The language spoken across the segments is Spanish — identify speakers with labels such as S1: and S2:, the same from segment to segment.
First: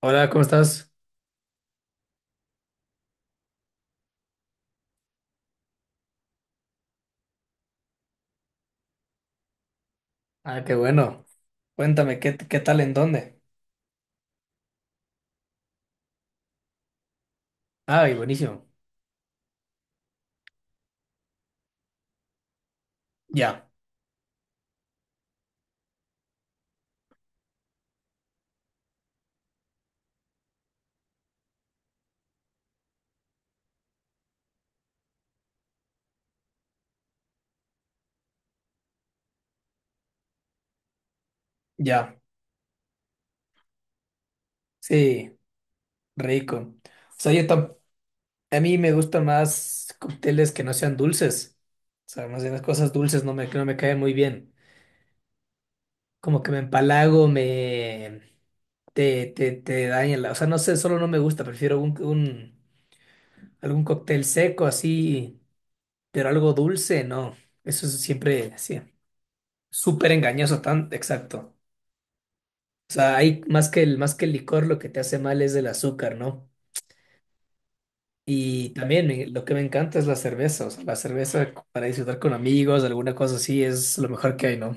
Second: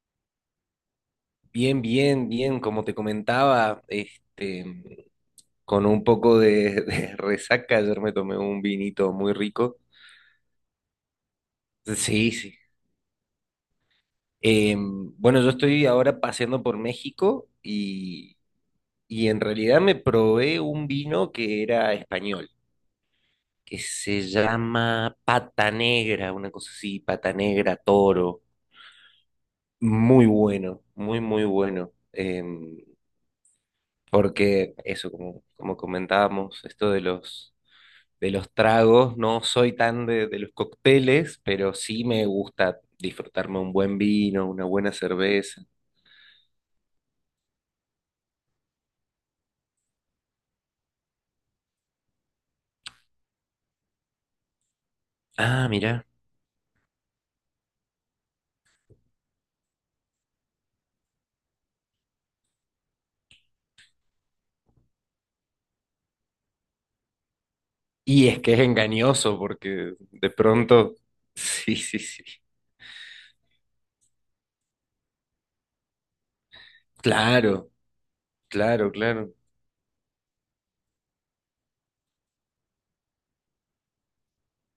S1: Hola, ¿cómo estás?
S2: Bien, bien, bien, como te comentaba, con un poco de, de resaca, ayer me tomé un vinito muy rico.
S1: Ah, qué bueno. Cuéntame,
S2: Sí,
S1: ¿qué,
S2: sí.
S1: qué tal en dónde?
S2: Bueno, yo estoy ahora paseando por México
S1: Ay, buenísimo.
S2: y en realidad me probé un vino que era español,
S1: Ya,
S2: que se llama Pata Negra, una cosa así, Pata Negra Toro. Muy bueno, muy, muy bueno. Porque eso, como, como comentábamos, esto de los tragos, no soy tan de los cócteles, pero sí
S1: ya.
S2: me gusta disfrutarme un buen vino, una buena
S1: Sí,
S2: cerveza.
S1: rico. O sea, a mí me gustan más cócteles que no sean dulces. O sea, más bien las cosas dulces no me caen muy bien.
S2: Ah, mira.
S1: Como que me empalago, Te daña O sea, no sé, solo no me gusta. Prefiero algún cóctel seco así, pero algo dulce, no. Eso es
S2: Y es que
S1: siempre,
S2: es
S1: sí,
S2: engañoso porque
S1: súper
S2: de
S1: engañoso, tan
S2: pronto...
S1: exacto.
S2: Sí, sí, sí.
S1: O sea, hay más que más que el licor, lo que te hace mal es el azúcar, ¿no?
S2: Claro,
S1: Y
S2: claro,
S1: también
S2: claro.
S1: lo que me encanta es la cerveza, o sea, la cerveza para disfrutar con amigos, alguna cosa así, es lo mejor que hay, ¿no?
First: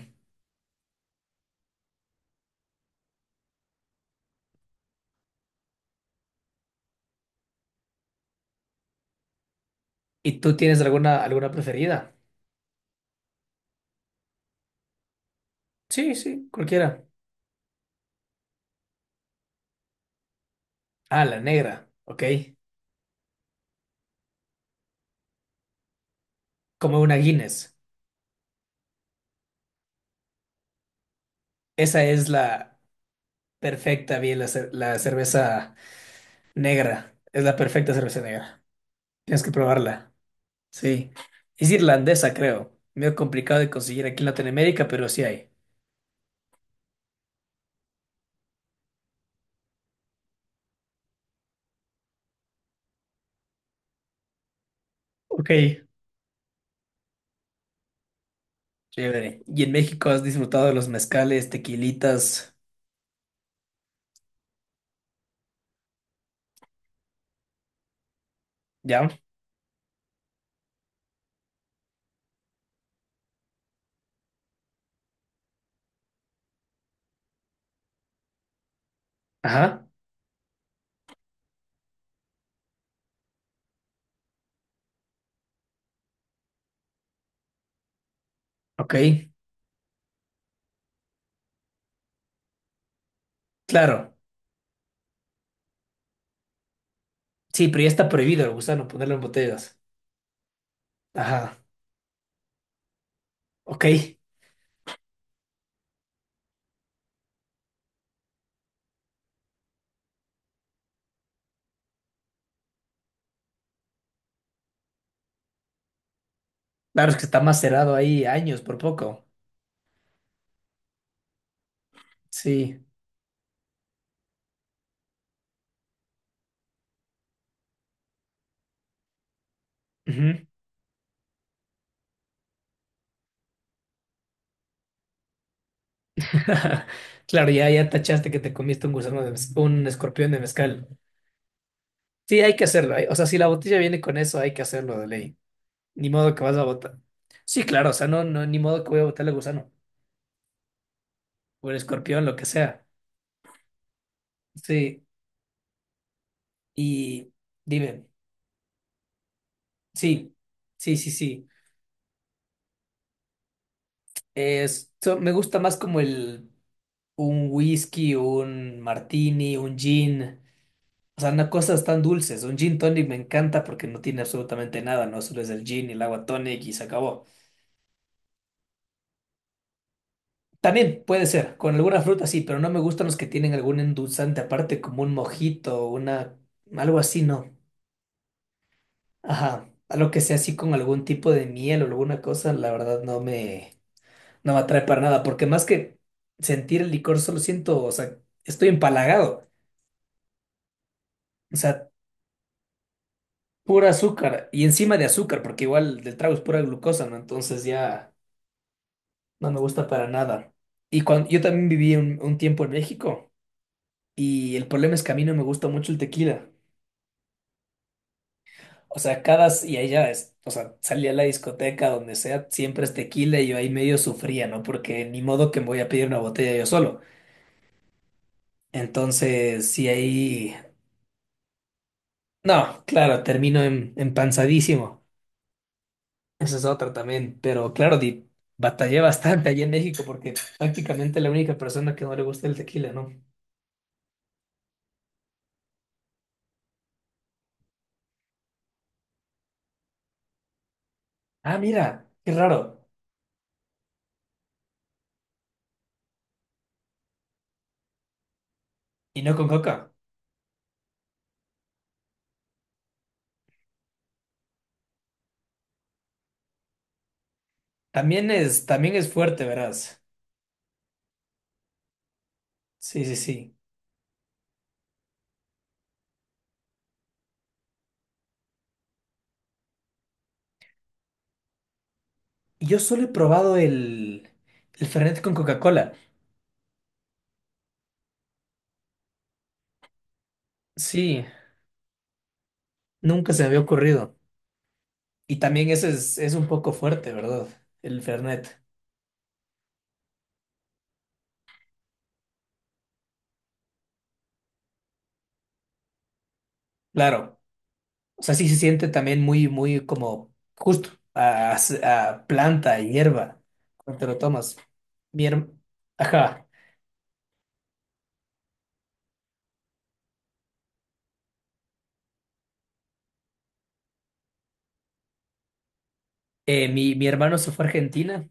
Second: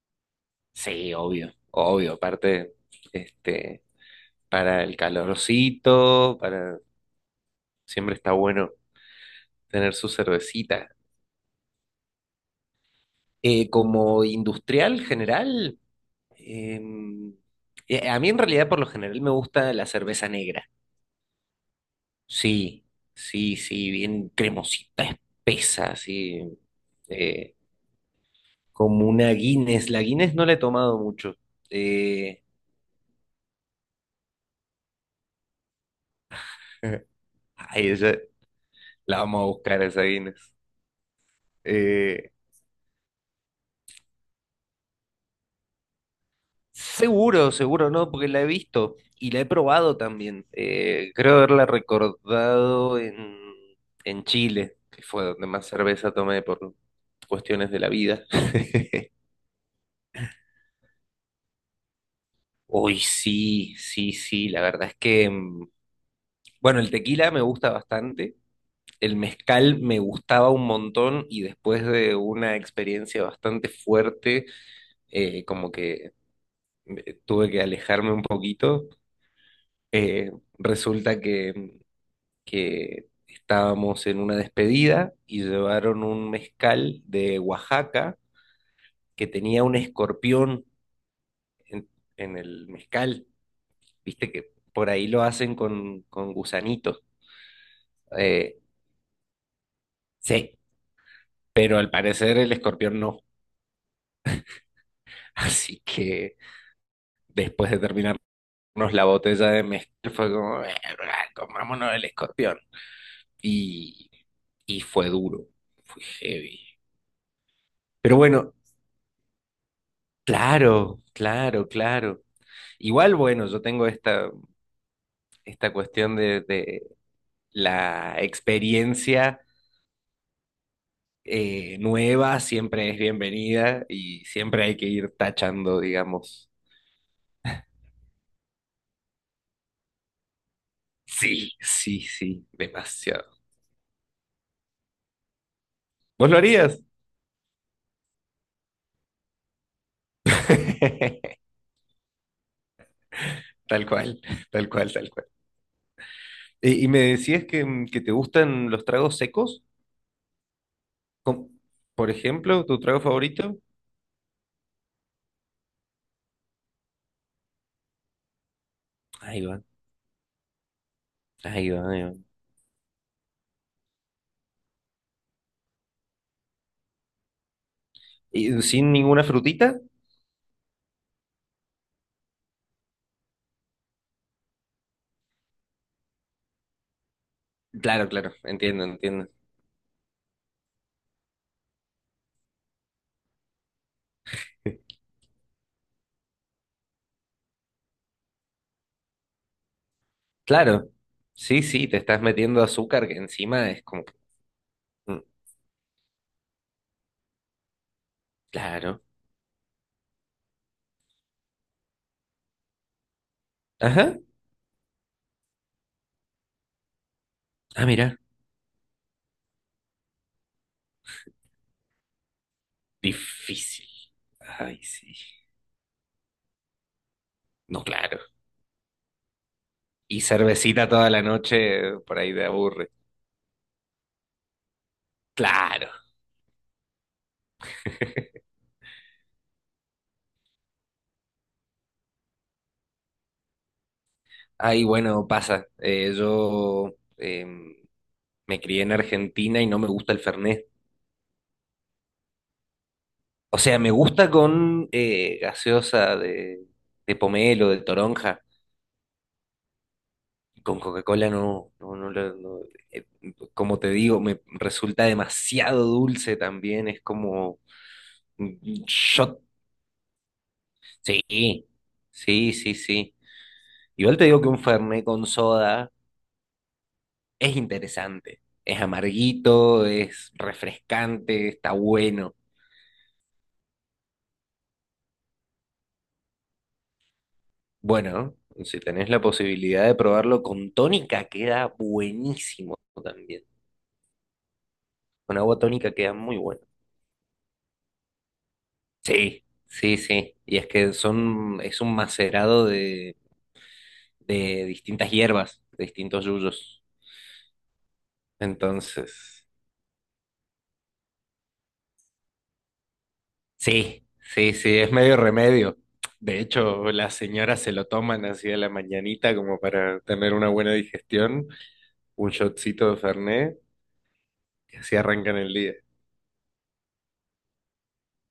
S2: Sí, obvio, obvio. Aparte, este, para el calorcito, para... Siempre está bueno tener su
S1: ¿Y tú tienes
S2: cervecita.
S1: alguna preferida?
S2: Como industrial general.
S1: Sí, sí, cualquiera.
S2: Em, a mí en realidad por lo general me gusta la cerveza negra.
S1: Ah, la negra, ok.
S2: Sí, sí, sí, bien cremosita, espesa, así.
S1: Como una
S2: Eh,
S1: Guinness.
S2: como una Guinness. La Guinness no la he tomado mucho.
S1: Esa es
S2: Eh,
S1: la perfecta, bien, la cerveza negra. Es la
S2: Ay,
S1: perfecta cerveza negra.
S2: la vamos
S1: Tienes
S2: a
S1: que
S2: buscar esa
S1: probarla.
S2: Guinness.
S1: Sí. Es
S2: Eh,
S1: irlandesa, creo. Medio complicado de conseguir aquí en Latinoamérica, pero sí hay.
S2: Seguro, seguro no, porque la he visto y la he probado también. Creo haberla recordado en Chile, que fue donde más
S1: Ok.
S2: cerveza tomé por cuestiones de la vida.
S1: Chévere. ¿Y en México has disfrutado de los mezcales, tequilitas?
S2: Uy, sí, sí, sí, la verdad es que, mm, bueno, el tequila me gusta bastante, el
S1: ¿Ya?
S2: mezcal me gustaba un montón y después de una experiencia bastante fuerte, como que tuve que alejarme un poquito.
S1: Ajá.
S2: Eh, Resulta que que estábamos en una despedida y llevaron un mezcal de Oaxaca
S1: Ok.
S2: que tenía un escorpión en, en el mezcal.
S1: Claro.
S2: Viste que por ahí lo hacen con gusanitos.
S1: Sí, pero ya está prohibido el
S2: Eh,
S1: gusano ponerlo en botellas.
S2: sí,
S1: Ajá.
S2: pero al parecer el escorpión no.
S1: Ok.
S2: Así que después de terminarnos la botella de mezcal fue como, comámonos el escorpión." Y, y fue duro, fue heavy.
S1: Claro, es que está macerado
S2: Pero
S1: ahí
S2: bueno,
S1: años por poco.
S2: claro, claro, claro.
S1: Sí.
S2: Igual, bueno, yo tengo esta, esta cuestión de la experiencia
S1: Ujú.
S2: nueva, siempre es bienvenida y siempre hay que ir tachando, digamos.
S1: Claro, ya, ya tachaste que te comiste un un escorpión de mezcal.
S2: Sí, sí,
S1: Sí,
S2: sí,
S1: hay que hacerlo. O sea, si
S2: demasiado.
S1: la botella viene con eso, hay que hacerlo de ley. Ni
S2: ¿Vos
S1: modo
S2: lo
S1: que vas a
S2: harías?
S1: botar. Sí, claro, o sea, no, no, ni modo que voy a botarle gusano. O el escorpión, lo que sea.
S2: Tal cual, tal cual,
S1: Sí.
S2: tal cual. Y me
S1: Y
S2: decías que, que
S1: dime,
S2: te gustan los tragos secos,
S1: sí, sí, sí, sí.
S2: como, por ejemplo, tu trago favorito.
S1: Es, me gusta más como el un whisky, un
S2: Ahí
S1: martini,
S2: va,
S1: un gin. O sea, no
S2: ahí
S1: cosas
S2: va,
S1: tan
S2: ahí va.
S1: dulces. Un gin tonic me encanta porque no tiene absolutamente nada, ¿no? Solo es el gin y el agua tonic y se acabó.
S2: ¿Y sin ninguna frutita?
S1: También puede ser, con alguna fruta sí, pero no me gustan los que tienen algún endulzante aparte, como un mojito, algo así, no.
S2: Claro, claro, entiendo, entiendo.
S1: Ajá. Algo que sea así con algún tipo de miel o alguna cosa, la verdad no me atrae para nada, porque más que sentir el licor, solo siento, o sea, estoy empalagado.
S2: Claro,
S1: O
S2: sí, sí,
S1: sea,
S2: te estás metiendo azúcar que encima es
S1: pura
S2: como que...
S1: azúcar y encima de
S2: mm,
S1: azúcar, porque igual del trago es pura glucosa, ¿no? Entonces ya
S2: Claro.
S1: no me gusta para nada. Y cuando yo también viví un tiempo en México
S2: Ajá.
S1: y el problema es que a mí no me gusta mucho el tequila.
S2: Ah, mira,
S1: O sea, cada, y allá es, o sea, salía a la discoteca, donde sea, siempre es tequila y yo ahí
S2: difícil.
S1: medio sufría, ¿no?
S2: Ay,
S1: Porque
S2: sí.
S1: ni modo que me voy a pedir una botella yo solo.
S2: No, claro.
S1: Entonces, sí,
S2: Y
S1: ahí.
S2: cervecita toda la noche, por ahí te
S1: No,
S2: aburre.
S1: claro, termino empanzadísimo.
S2: Claro.
S1: Esa es otra también. Pero claro, batallé bastante allí en México porque prácticamente la única persona que no le gusta el tequila, ¿no?
S2: Ay, bueno, pasa. Me crié en Argentina y no me gusta el Fernet.
S1: Ah, mira, qué raro.
S2: O sea, me gusta con gaseosa de pomelo, de toronja.
S1: Y no con coca.
S2: Con Coca-Cola no, no, no, no, eh, como te digo, me resulta demasiado dulce también, es como un
S1: También es
S2: shot.
S1: fuerte, verás.
S2: Sí, sí, sí,
S1: Sí, sí,
S2: sí.
S1: sí.
S2: Igual te digo que un Fernet con soda es interesante, es amarguito, es refrescante, está bueno.
S1: Y yo solo he probado el Fernet con Coca-Cola.
S2: Bueno, si tenés la posibilidad de probarlo con
S1: Sí,
S2: tónica, queda buenísimo
S1: nunca se
S2: también.
S1: me había ocurrido. Y
S2: Con agua
S1: también ese
S2: tónica queda
S1: es
S2: muy
S1: un
S2: bueno.
S1: poco fuerte, ¿verdad? El Fernet.
S2: Sí, sí, sí. Y es que son, es un macerado de distintas hierbas, de distintos yuyos.
S1: Claro. O sea, sí se siente también muy,
S2: Entonces,
S1: muy como justo a, a planta, a hierba, cuando
S2: sí,
S1: te lo
S2: sí,
S1: tomas.
S2: sí, es medio
S1: Mi, her-
S2: remedio. De
S1: Ajá.
S2: hecho, las señoras se lo toman así a la mañanita como para tener una buena digestión, un shotcito de Fernet, y así arrancan el día.
S1: Mi hermano se fue a Argentina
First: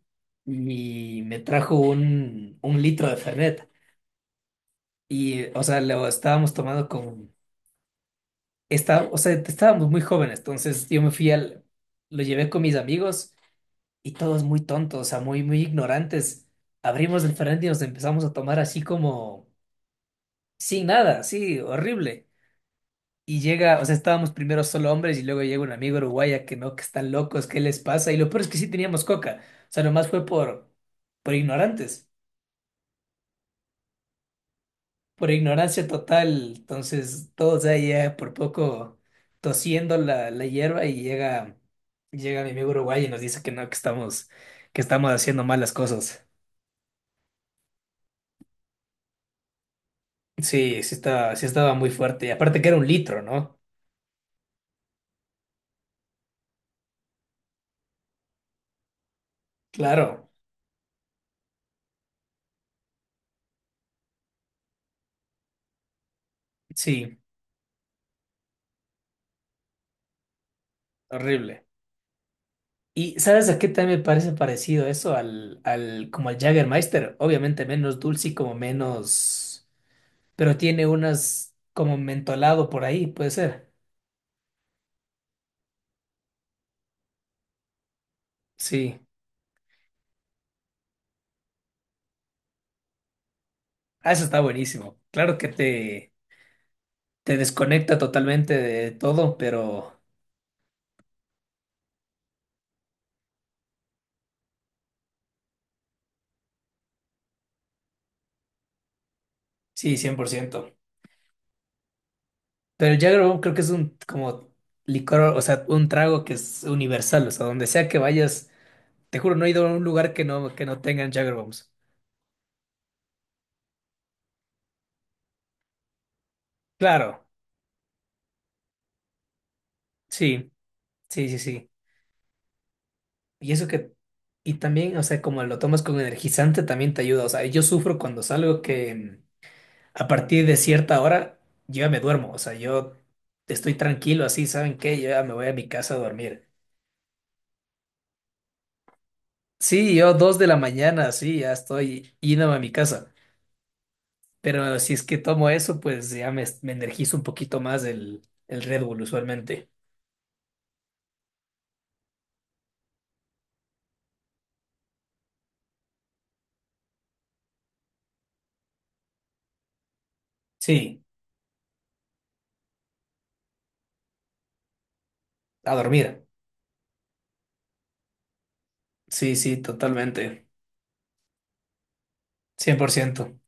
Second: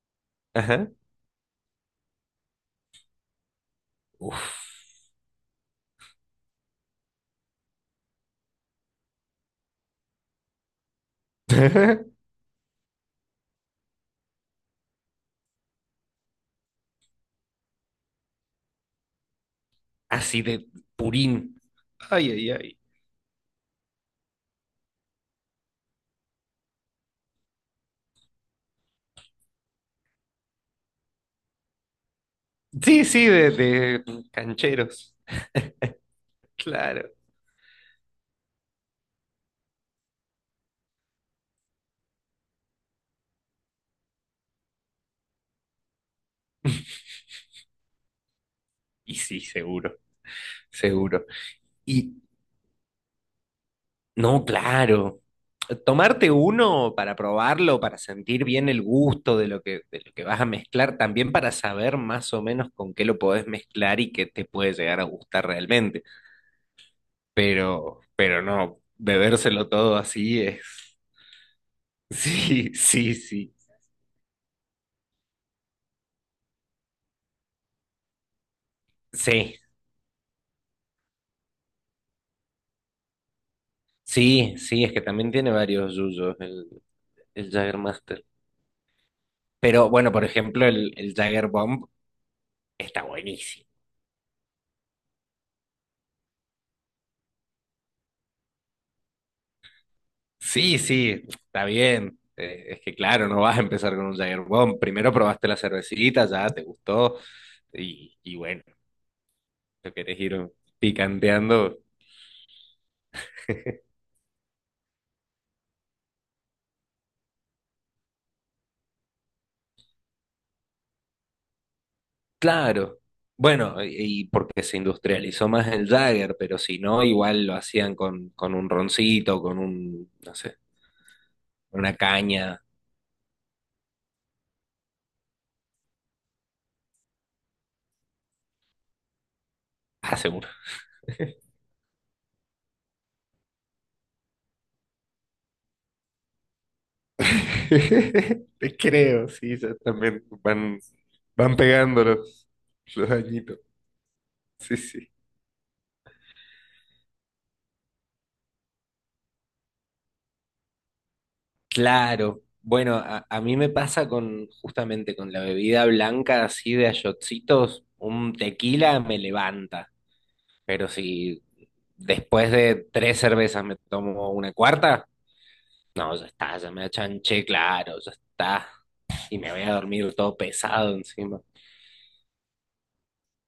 S2: Ajá.
S1: y me trajo un litro de Fernet.
S2: Uf.
S1: Y, o sea, lo estábamos tomando con... Está, o sea, estábamos muy jóvenes, entonces yo me fui al... Lo llevé con mis amigos y todos muy tontos, o sea, muy ignorantes. Abrimos el Fernet y nos empezamos a tomar así como...
S2: Así de
S1: Sin nada, sí,
S2: purín.
S1: horrible.
S2: Ay, ay, ay.
S1: Y llega, o sea, estábamos primero solo hombres y luego llega un amigo uruguaya que no, que están locos, ¿qué les pasa? Y lo peor es que sí teníamos coca. O sea, nomás fue por ignorantes,
S2: Sí, sí, de cancheros.
S1: por ignorancia total.
S2: Claro.
S1: Entonces, todos ahí por poco tosiendo la hierba y llega, llega mi amigo uruguayo y nos dice que no, que estamos haciendo malas cosas.
S2: Y sí, seguro,
S1: Sí,
S2: seguro.
S1: sí estaba muy
S2: Y
S1: fuerte. Y aparte que era un litro, ¿no?
S2: no, claro. Tomarte uno para probarlo, para sentir bien el gusto de lo que
S1: Claro,
S2: vas a mezclar, también para saber más o menos con qué lo podés mezclar y qué te puede llegar a gustar realmente.
S1: sí,
S2: Pero no, bebérselo todo así es.
S1: horrible.
S2: Sí, sí,
S1: ¿Y sabes
S2: sí.
S1: a qué también me parece parecido eso? Como al Jägermeister. Obviamente menos dulce y como
S2: Sí,
S1: menos. Pero tiene unas como mentolado por ahí, puede ser.
S2: sí, sí, es que también tiene varios yuyos el Jägermeister.
S1: Sí.
S2: Pero bueno, por ejemplo, el Jäger Bomb está buenísimo.
S1: Ah, eso está buenísimo. Claro que te desconecta totalmente de todo, pero
S2: Sí, sí, está bien. Es que claro, no vas a empezar con un Jagger Bomb. Primero probaste la cervecita, ya te gustó. Y bueno, lo
S1: sí,
S2: querés ir
S1: 100%.
S2: picanteando.
S1: Pero el Jäger Bomb creo que es un como licor, o sea, un trago que es universal. O sea, donde sea que vayas, te juro, no he ido a un lugar que no tengan Jägerbombs.
S2: Claro. Bueno, y porque se industrializó más el Jagger, pero si no,
S1: Claro,
S2: igual lo hacían con un roncito, con un, no
S1: sí,
S2: sé,
S1: sí, sí, sí.
S2: una caña.
S1: Y eso que, y también, o sea, como lo tomas con energizante, también te ayuda. O sea, yo sufro cuando salgo que a
S2: Ah,
S1: partir
S2: seguro.
S1: de cierta hora yo ya me duermo. O sea, yo estoy tranquilo así, ¿saben qué? Yo ya me voy a mi casa a dormir.
S2: Te creo, sí, ya
S1: Sí, yo
S2: también
S1: dos de la
S2: van,
S1: mañana, sí, ya
S2: van pegando
S1: estoy yéndome a mi
S2: los
S1: casa.
S2: añitos. Sí,
S1: Pero si es
S2: sí.
S1: que tomo eso, pues ya me energizo un poquito más el Red Bull usualmente.
S2: Claro, bueno, a mí me pasa con justamente con la bebida blanca así de a shotsitos, un tequila me levanta, pero
S1: Sí,
S2: si después de tres cervezas me tomo una cuarta,
S1: a dormir.
S2: no, ya está, ya me achanché, claro, ya está,
S1: Sí,
S2: y me
S1: sí,
S2: voy a dormir todo
S1: totalmente.
S2: pesado encima.
S1: 100%.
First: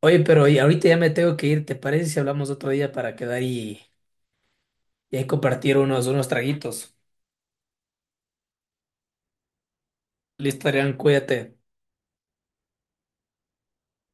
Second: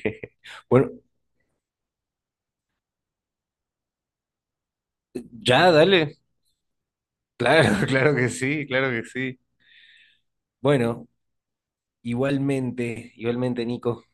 S1: Oye, pero y ahorita
S2: Bueno,
S1: ya me tengo que ir. ¿Te parece si hablamos otro día para quedar y ahí
S2: ya,
S1: compartir
S2: dale,
S1: unos traguitos?
S2: claro, claro que sí, claro que sí.
S1: Listo, Adrián,
S2: Bueno,
S1: cuídate.
S2: igualmente, igualmente, Nico.